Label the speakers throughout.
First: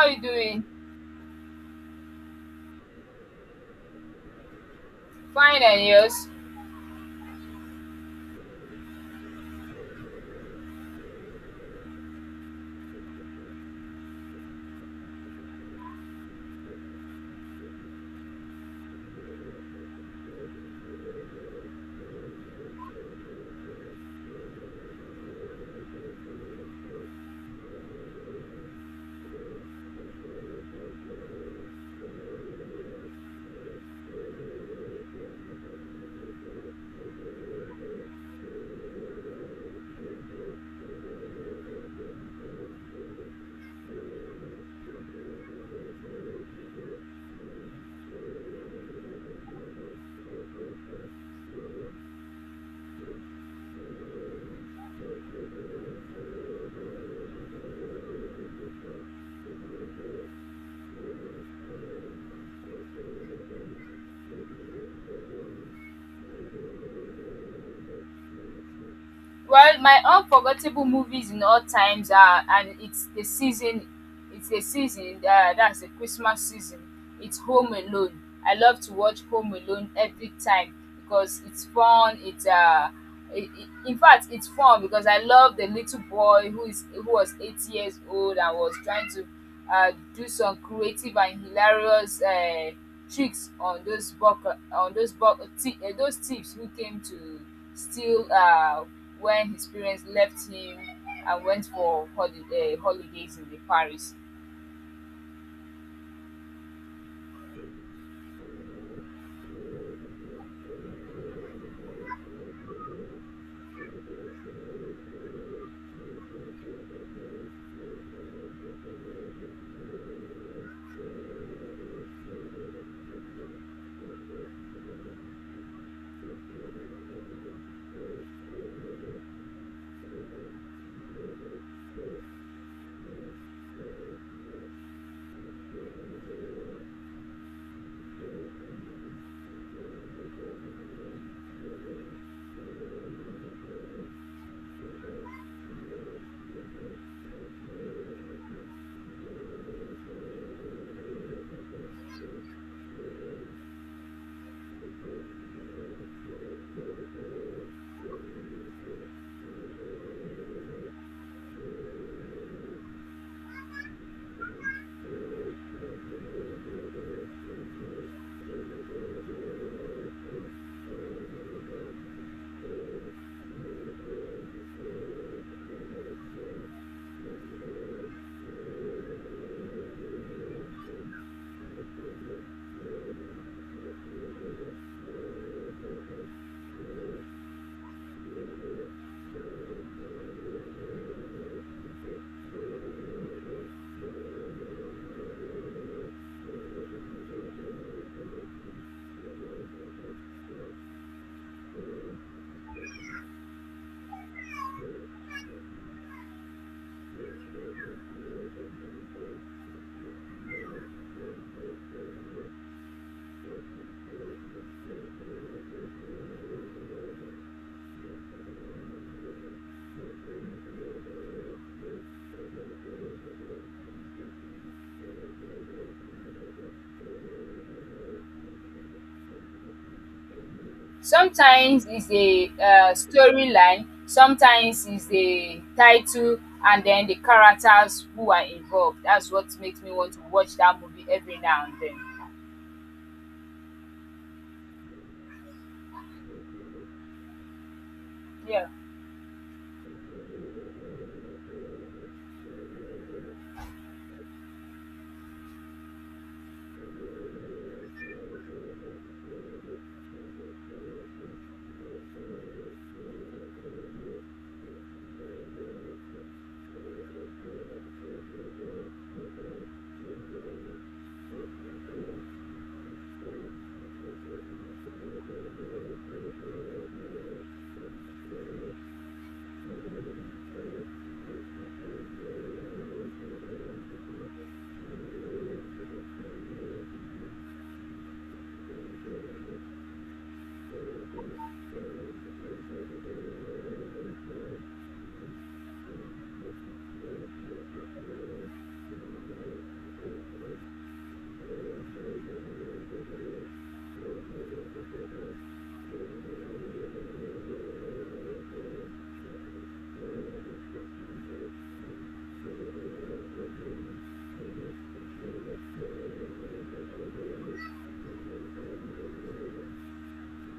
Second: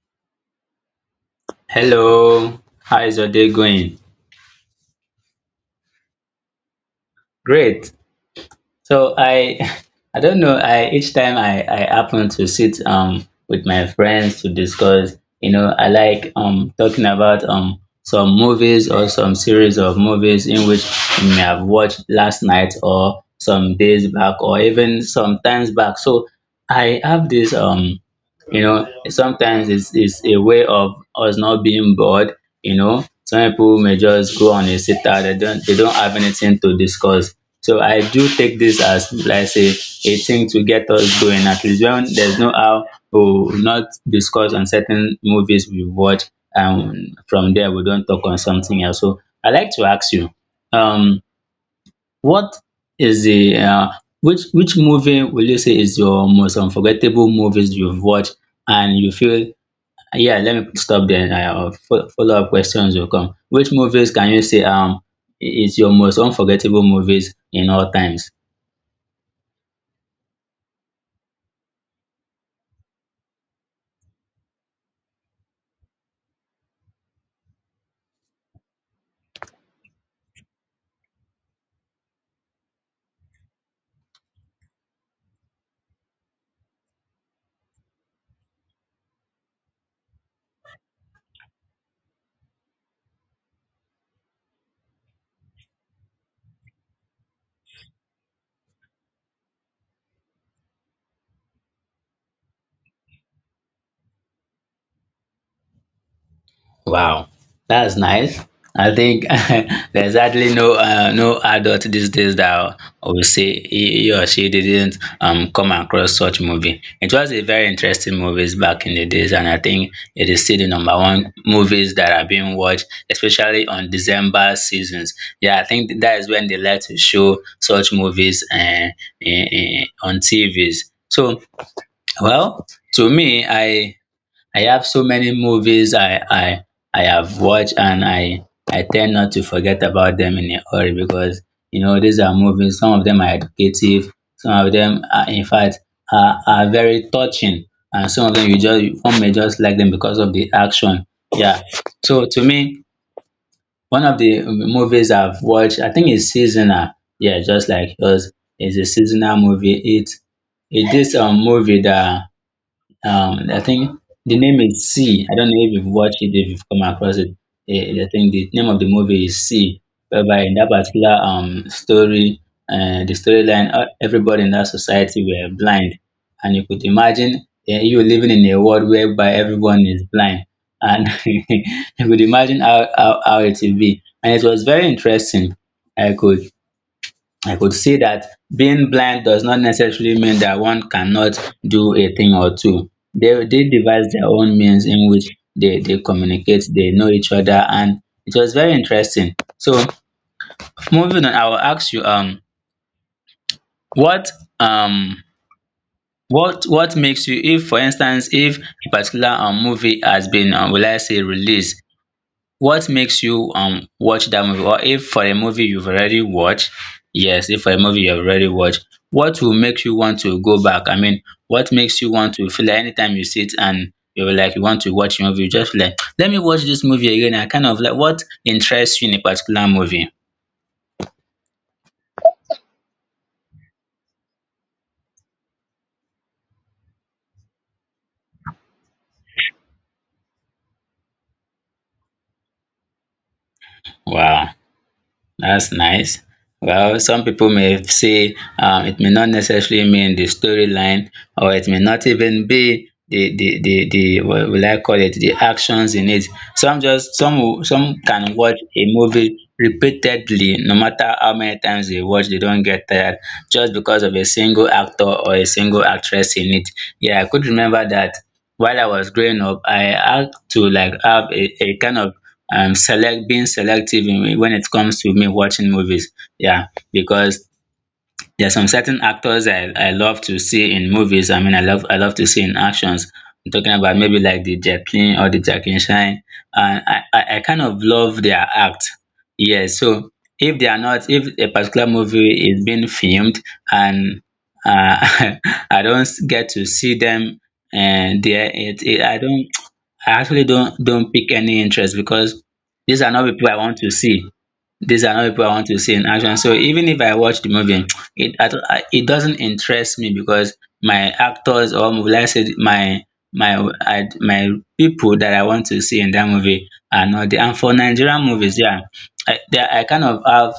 Speaker 1: How are you doing?
Speaker 2: Hello, how is your day going?
Speaker 1: Fine and yours?
Speaker 2: Great. So I I don't know. I Each time I happen to sit with my friends to discuss. You know, I like talking about some movies or some series of movies in which we may have watched last night or some days back or even sometimes back. So I have this you know sometimes it's a way of us not being bored. You know, some people may just go on a sit out. They don't have anything to discuss, so I do take this as like say a thing to get us going. At least when there's no how we will not discuss on certain movies we watch and from there we don't talk on something else. So I like to ask you, um, what is the which movie will you say is your most unforgettable movies you've watched and you feel, yeah, let me stop there. Follow up questions will come. Which movies can you say is your most unforgettable movies in all times?
Speaker 1: Well, my unforgettable movies in all times are and it's the season, that's the Christmas season. It's Home Alone. I love to watch Home Alone every time because it's fun. It's in fact, it's fun because I love the little boy who was 8 years old and was trying to do some creative and hilarious tricks on those thieves who came to still when his parents left him and went for holidays in the Paris.
Speaker 2: Wow, that's nice. I think there's hardly no no adult these days that will say he or she didn't come across such movie. It was a very interesting movies back in the days, and I think it is still the number one movies that are being watched, especially on December seasons. Yeah, I think that is when they like to show such movies, on TVs. So, well, to me, I have so many movies I have watched and I tend not to forget about them in a hurry because you know these are movies. Some of them are educative. Some of them are, in fact, are very touching, and some of them you just one may just like them because of the action. Yeah. So to me, one of the movies I've watched, I think it's seasonal. Yeah, just like yours, it's a seasonal movie. It is a movie that, I think the name is C. I don't know if you've watched it, if you've come across it. I think the name of the movie is C, whereby in that particular story, the storyline, everybody in that society were blind, and you could imagine, you living in a world whereby everyone is blind, and you could imagine how it will be. And it was very interesting. I could I could say that being blind does not necessarily mean that one cannot do a thing or two. They devise their own means in which they communicate, they know each other, and it was very interesting. So moving on, I will ask you, what, um what makes you, if for instance if a particular movie has been will I say released, what makes you watch that movie, or if for a movie you've already watched, yes, if for a movie you've already watched, what will make you want to go back? I mean, what makes you want to feel like anytime you sit and you're like you want to watch a movie you just feel like let me watch this movie again? I kind of like, what interests you in a particular movie?
Speaker 1: Sometimes it's a storyline, sometimes it's a title, and then the characters who are involved. That's what makes me want to watch that movie every now and then.
Speaker 2: Wow, that's nice. Well, some people may say,
Speaker 1: Yeah.
Speaker 2: it may not necessarily mean the storyline, or it may not even be the what will I call it, the actions in it. Some just some will- Some can watch a movie repeatedly, no matter how many times they watch, they don't get tired just because of a single actor or a single actress in it. Yeah, I could remember that while I was growing up, I had to like have a kind of, select, being selective in, when it comes to me watching movies. Yeah, because there's some certain actors I love to see in movies. I mean, I love to see in actions. I'm talking about maybe like the Jacqueline or the Jacqueline Shine. And I kind of love their act. Yeah, so if they are not, if a particular movie is being filmed and, uh, I don't get to see them and there, I don't, I actually don't pick any interest because these are not people I want to see. These are not people I want to see in action. So even if I watch the movie, it I, don't- I- it doesn't interest me because my actors or let's say my people that I want to see in that movie are not there. And for Nigerian movies, yeah, I kind of have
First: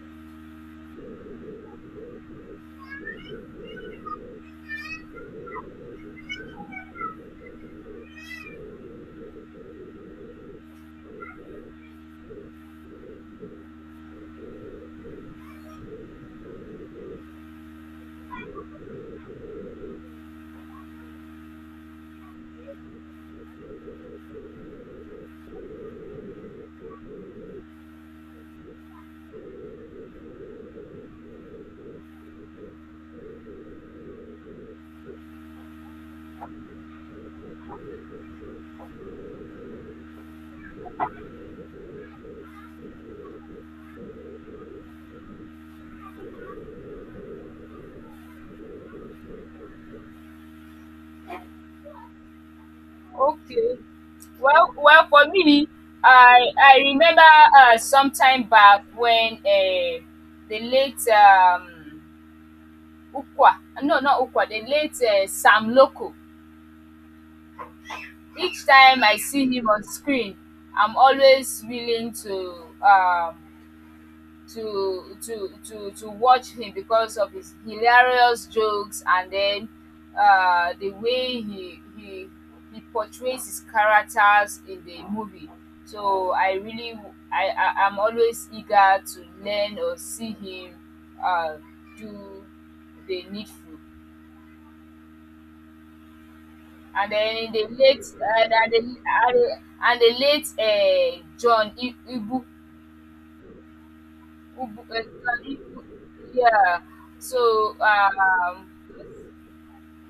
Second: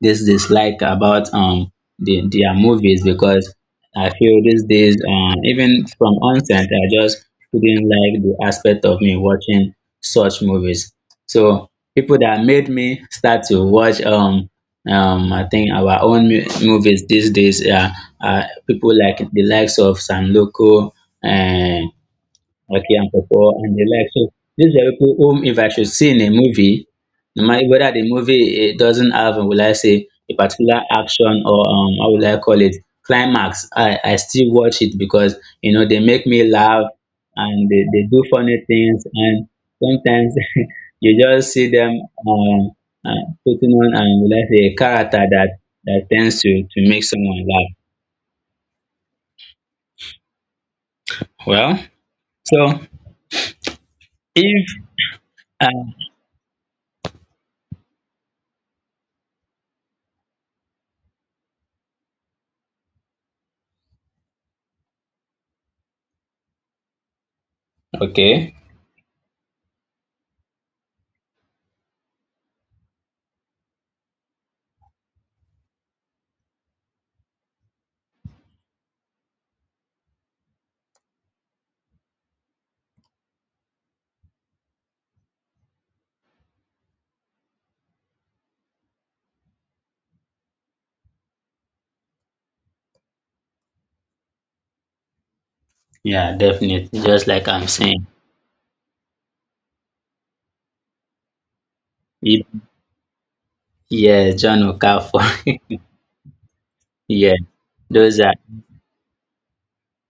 Speaker 2: this dislike about the their movies because I feel these days, even from onset, I just didn't like the aspect of me watching such movies. So people that made me start to watch I think our own movies these days are people like the likes of San Loco. Okay, and for, and the like. So these are people whom if I should see in a movie, no matter whether the movie it doesn't have, will I say, a particular action or, um, how will I call it, climax, I still watch it because you know they make me laugh and they do funny things and sometimes you just see them um putting on and will I say a character that that tends to make someone laugh. Well, so
Speaker 1: Okay.
Speaker 2: if,
Speaker 1: Well, for
Speaker 2: uh,
Speaker 1: me, I remember some time back when the late Ukwa, no, not Ukwa, the late Sam Loco.
Speaker 2: okay.
Speaker 1: Each time I see him on screen, I'm always willing to um, watch him because of his hilarious jokes and then the way he portrays his characters in the movie. So I really I'm always eager to learn or see him uh, do the needful.
Speaker 2: Yeah, definitely.
Speaker 1: And
Speaker 2: Just
Speaker 1: then
Speaker 2: like
Speaker 1: in
Speaker 2: I'm
Speaker 1: the late
Speaker 2: saying,
Speaker 1: and the and the and the late John I Ibu
Speaker 2: it, yeah, John
Speaker 1: Igbu
Speaker 2: Okafor.
Speaker 1: John Igbu, yeah.
Speaker 2: Yeah,
Speaker 1: So
Speaker 2: those are,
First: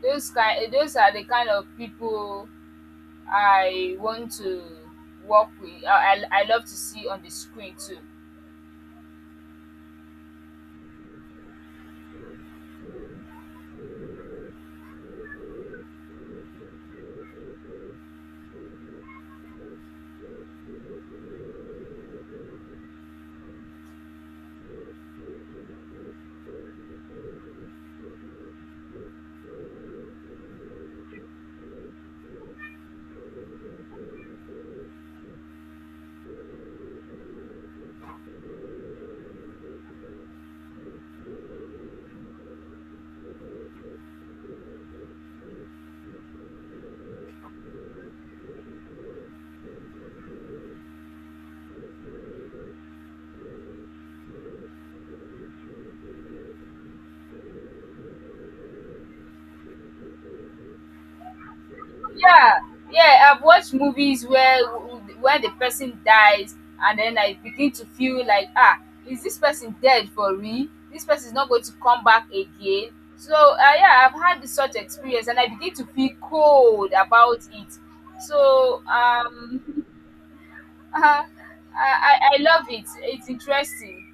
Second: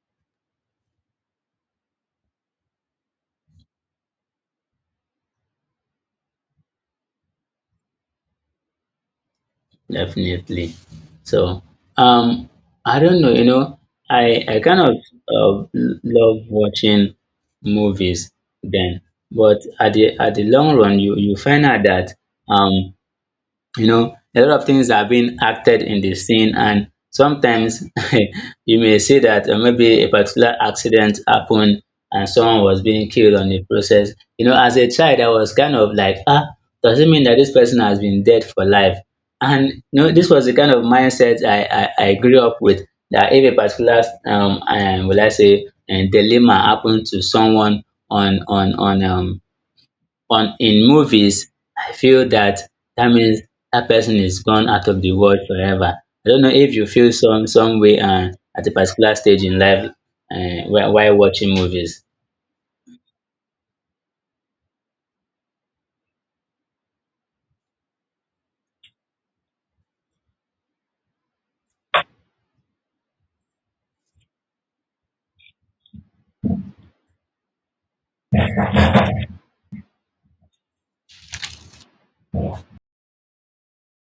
Speaker 1: those kind those are the kind of people I want to work with. I love to see on the screen too.
Speaker 2: definitely. So, um, I don't know. You know, I kind of, uh, love watching movies then, but at the long run, you find out that um you know a lot of things are being acted in the scene and sometimes you may see that, maybe a particular accident happened and someone was being killed on the process. You know, as a child I was kind of like, ah, does it mean that this person has been dead for life? And you know this was the kind of mindset I grew up with, that if a particular, and will I say dilemma happened to someone, on on on um on in movies, I feel that that means that person is gone out of the world forever. I don't know if you feel some way, at a particular stage in life, while watching movies.
Speaker 1: Yeah, yeah. I've watched movies where the person dies, and then I begin to feel like, ah, is this person dead for real? This person is not going to come back again. So yeah, I've had this such experience, and I begin to feel cold about it. So I, I love it. It's interesting.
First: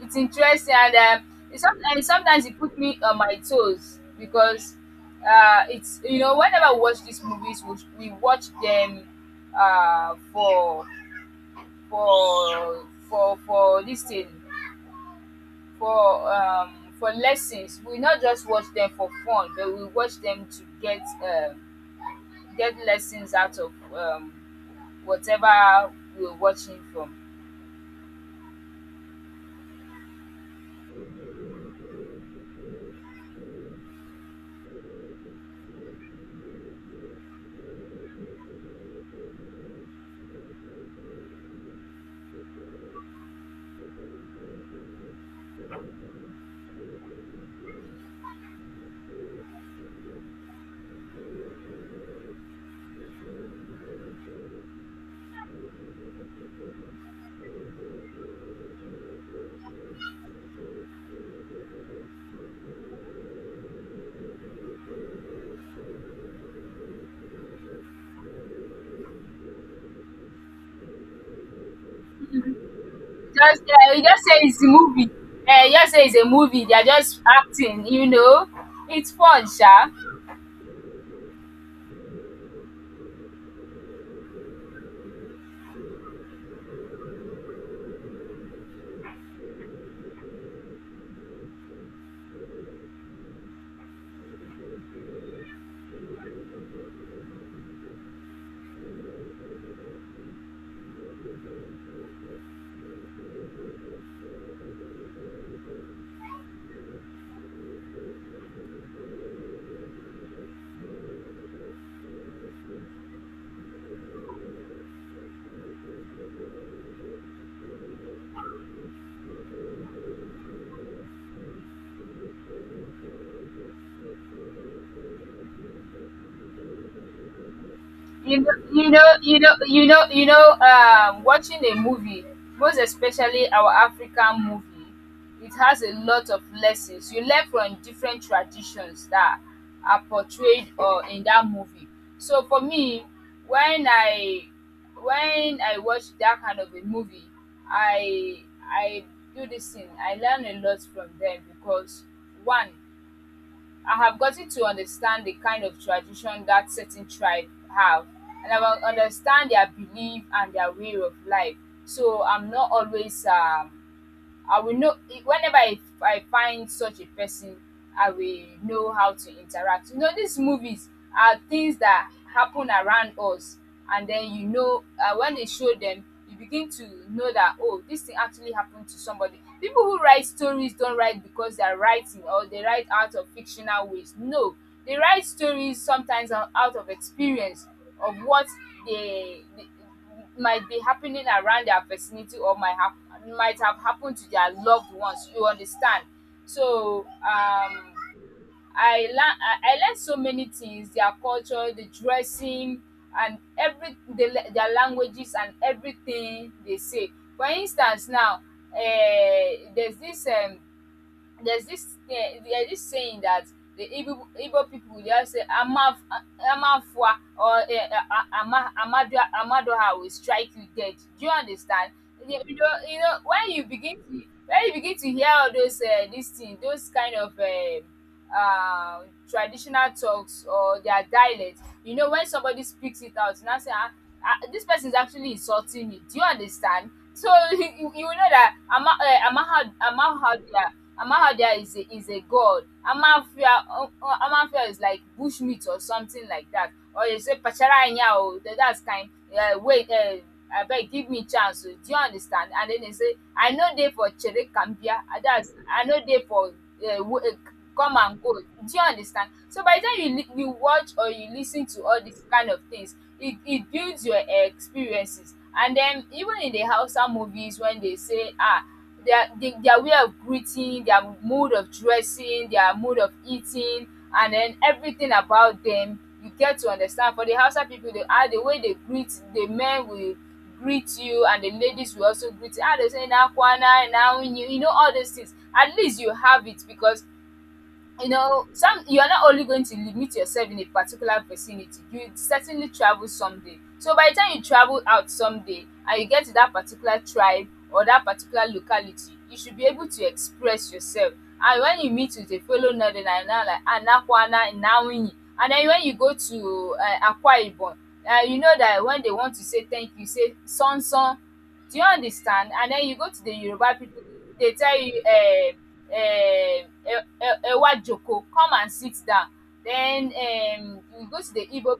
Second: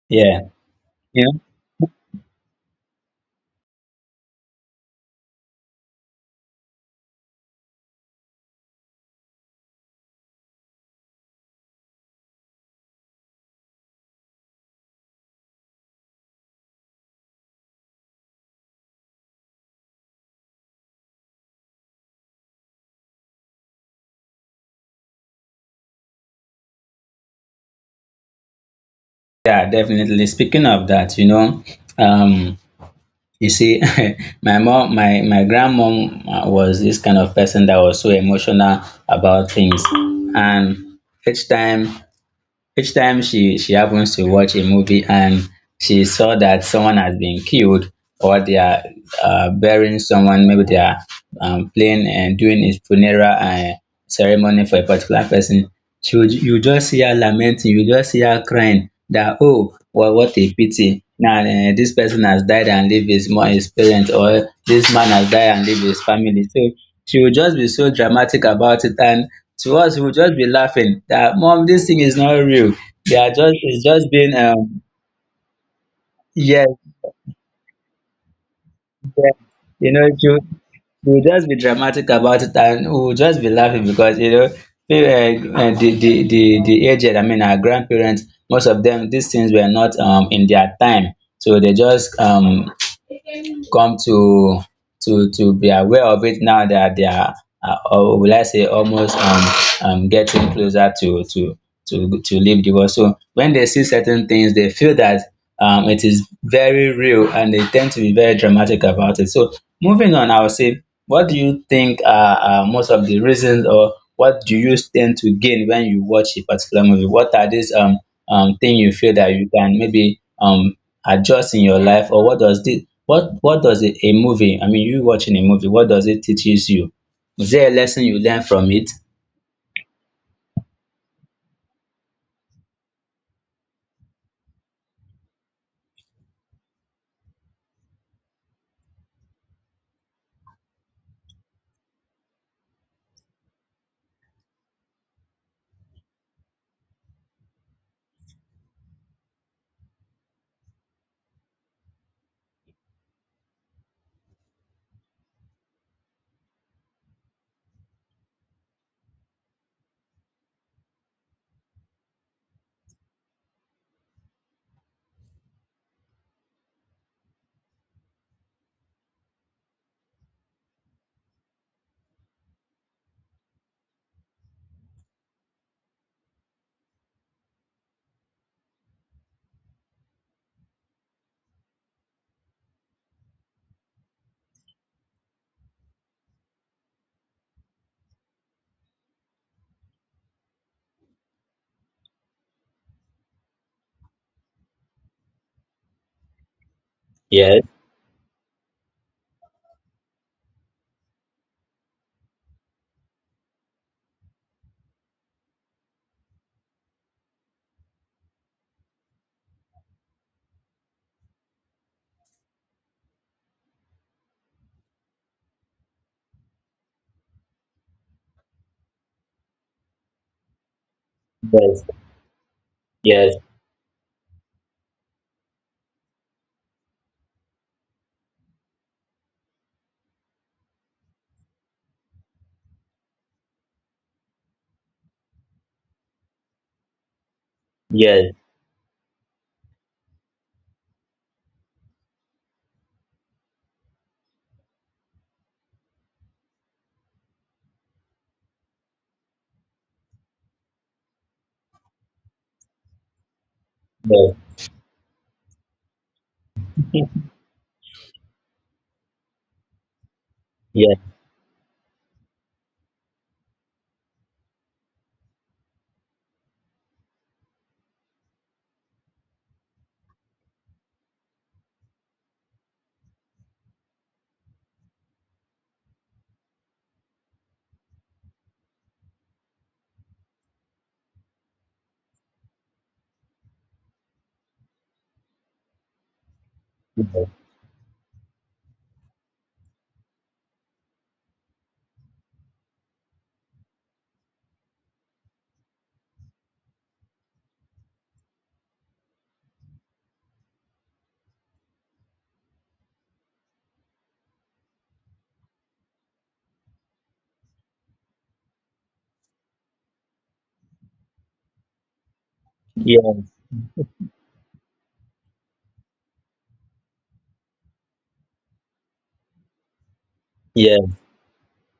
Speaker 1: It's
Speaker 2: Yeah,
Speaker 1: interesting and,
Speaker 2: you
Speaker 1: um,
Speaker 2: know,
Speaker 1: it sometimes sometimes it put me on my toes because, it's you know, whenever we watch these movies, we watch them, uh, for for this thing, for lessons. We not just watch them for fun, but we watch them to get lessons out of, whatever we're watching from.
Speaker 2: yeah, definitely. Speaking of that, you know, um, you see, my mom, my grandmom, was this kind of person that was so emotional about things, and each time each time she happens to watch a movie and she saw that someone has been killed or they are, burying someone, maybe they are, playing and doing a funeral, ceremony for a particular person, she would, you just see her lamenting, you just see her crying that, oh well, what a pity. Now, this person has died and leave his parents, or this man has died and leave his family. So she would just be so dramatic about it and to us we would just be laughing that, mom, this thing is not real, they are just,
Speaker 1: Just
Speaker 2: it's
Speaker 1: you
Speaker 2: just
Speaker 1: just
Speaker 2: being,
Speaker 1: say it's a movie. You just say it's a movie. They
Speaker 2: yes,
Speaker 1: are just acting, you know. It's
Speaker 2: yes,
Speaker 1: fun, sha.
Speaker 2: you know she would just be dramatic about it and we would just be laughing because you know, the, the aged, I mean, our grandparents, most of them these things were not in their time, so they just, come to to be aware of it now that they are, or will I say almost, getting closer to leave the world. So when they see certain things, they feel that it is very real and they tend to be very dramatic about it. So moving on, I will say, what do you think are most of the reasons or what do you tend to gain when you watch a particular movie? What are these thing you feel that you can maybe, adjust in your life, or what does this, what does a movie, I mean, you watching a movie, what does it teaches you? Is there a lesson you
Speaker 1: You
Speaker 2: learn
Speaker 1: know,
Speaker 2: from it?
Speaker 1: you know, you know, you know, you know, Watching a movie, most especially our African movie, it has a lot of lessons. You learn from different traditions that are portrayed or in that movie. So for me, when I when I watch that kind of a movie, I I do this thing. I learn a lot from them because one, I have gotten to understand the kind of tradition that certain tribe have, and I will understand their belief and their way of life. So I'm not always I will know whenever I find such a person, I will know how to interact. You know, these movies are things that happen around us, and then you know when they show them, you begin to know that oh, this thing actually happened to somebody. People who write stories don't write because they are writing or they write out of fictional ways. No, they write stories sometimes out of experience of what they might be happening around their vicinity or might have happened to their loved ones, you understand? So
Speaker 2: Yes,
Speaker 1: I learn so many things, their culture, the dressing and their languages and everything they say. For instance now, uh, there's this um there's this thing, there's this saying that the Igbo people, they all say Amafwa or Amadua, Amadoha will strike you dead. Do you
Speaker 2: yes,
Speaker 1: understand? You know
Speaker 2: yes,
Speaker 1: when you begin to hear all those these things, those kind of traditional talks or their dialect, you know when somebody speaks it out, you now say, ah, ah, this person is actually insulting me. Do you understand? So you you will
Speaker 2: yes,
Speaker 1: know that Amaha, Amaha, Amawahia is a god. Amawafia, Amawafia is like bushmeat or something like that. Or they say "Pachara anya oo", that's kind, wait, abeg give me chance. Do you understand? And then they say I no dey for
Speaker 2: yes,
Speaker 1: chere kambia, that's I no dey for we come and go. Do you understand? So by the time you lis you watch
Speaker 2: yes,
Speaker 1: or you listen to all these kind of things, it builds your experiences. And then even in the Hausa movies when they say ah, their way of greeting, their mode of dressing, their mode of eating, and then everything about them. You get to understand for the Hausa people, they, how the way they greet, the men will greet you, and the ladies will also greet you. Ah, they say "na kwana," "na wuni," you know all those things. At least you have it because you know some you are not only going to limit yourself in a particular vicinity. You certainly travel someday, so by the time you travel out someday and you get to that particular tribe or that particular locality, you should be able to express yourself. And when you meet with a fellow northerner you now like anakwana inawuyi. And then when you go to akwa ibom, you know that when they want to say thank you, say sonson, do you understand? And then you go to
Speaker 2: yes,
Speaker 1: the yoruba people, they tell you um Ewa Joko, come and sit down. Then
Speaker 2: yes,
Speaker 1: you go to the igbo,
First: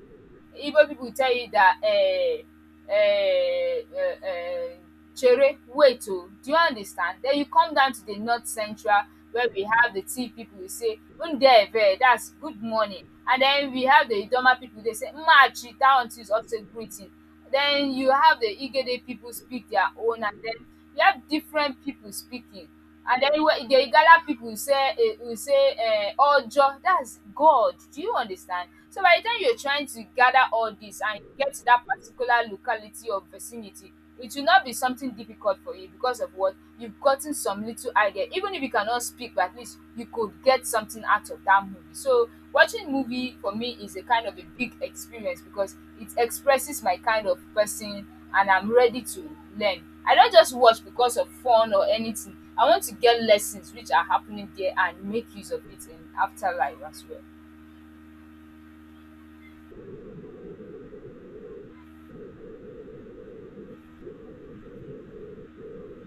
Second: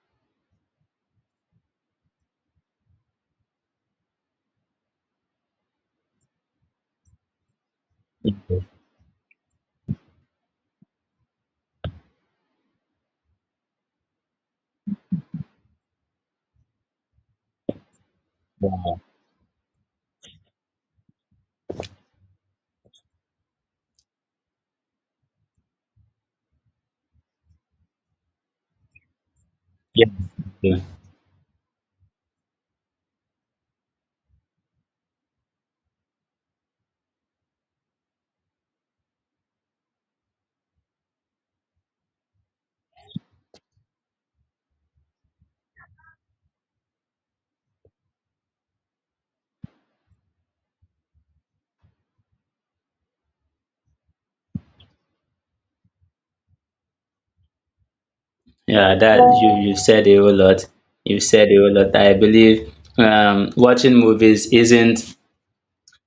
Speaker 1: igbo people will tell you that eh, eh, eh, chere wait o, do you understand? Then you come down to the north central where we have the tiv people, we say ndeve, that's good morning. And then we have the idoma people, they say mmachi, that one too is also greeting. Then you have the
Speaker 2: wow,
Speaker 1: igede people speak their own, and then you have different people speaking. And then the igala people will say eh, ojo, that's god, do you understand? So by the time you're trying to
Speaker 2: yes,
Speaker 1: gather all
Speaker 2: yes.
Speaker 1: this and get to that particular locality or vicinity, it will not be something difficult for you because of what you've gotten, some little idea. Even if you cannot speak, but at least you could get something out of that movie. So watching movie for me is a kind of a big experience because it expresses my kind of person and I'm ready to learn. I don't just watch because of fun or anything. I want to get lessons which are happening there and make use of it in afterlife as well.
Speaker 2: Yeah, that, you said a whole lot. You said a whole lot. I believe, watching movies isn't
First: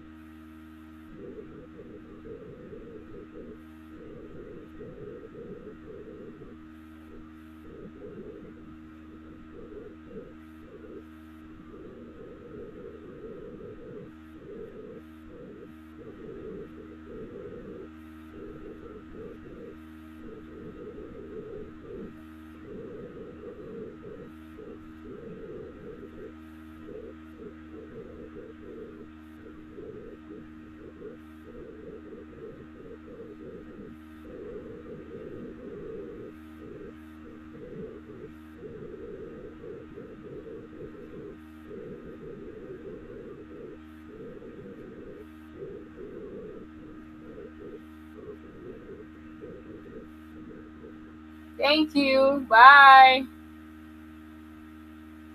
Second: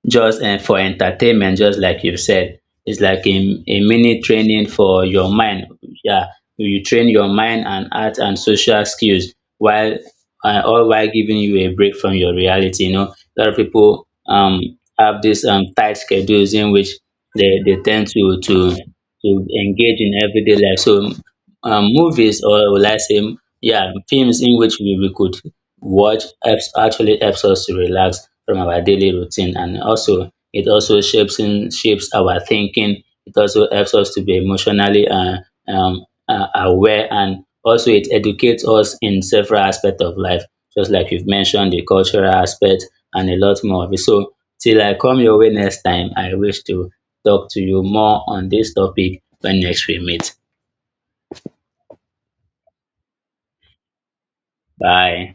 Speaker 2: just and for entertainment, just like you've said. It's like a mini training for your mind. Yeah, you train your mind and art and social skills while, all while giving you a break from your reality. You know, a lot of people, have these, tight schedules in which they tend to, to engage in everyday life. So, movies, or will I say, yeah, films in which we could watch helps, actually helps us to relax from our daily routine, and also it also shapes in shapes our thinking. It also helps us to be emotionally, aware, and also it educates us in several aspects of life, just like you've mentioned the cultural aspect and a lot more of it. So till I come your way next time, I wish to talk to you more on this topic when next we meet.
Speaker 1: Thank you. Bye.
Speaker 2: Bye.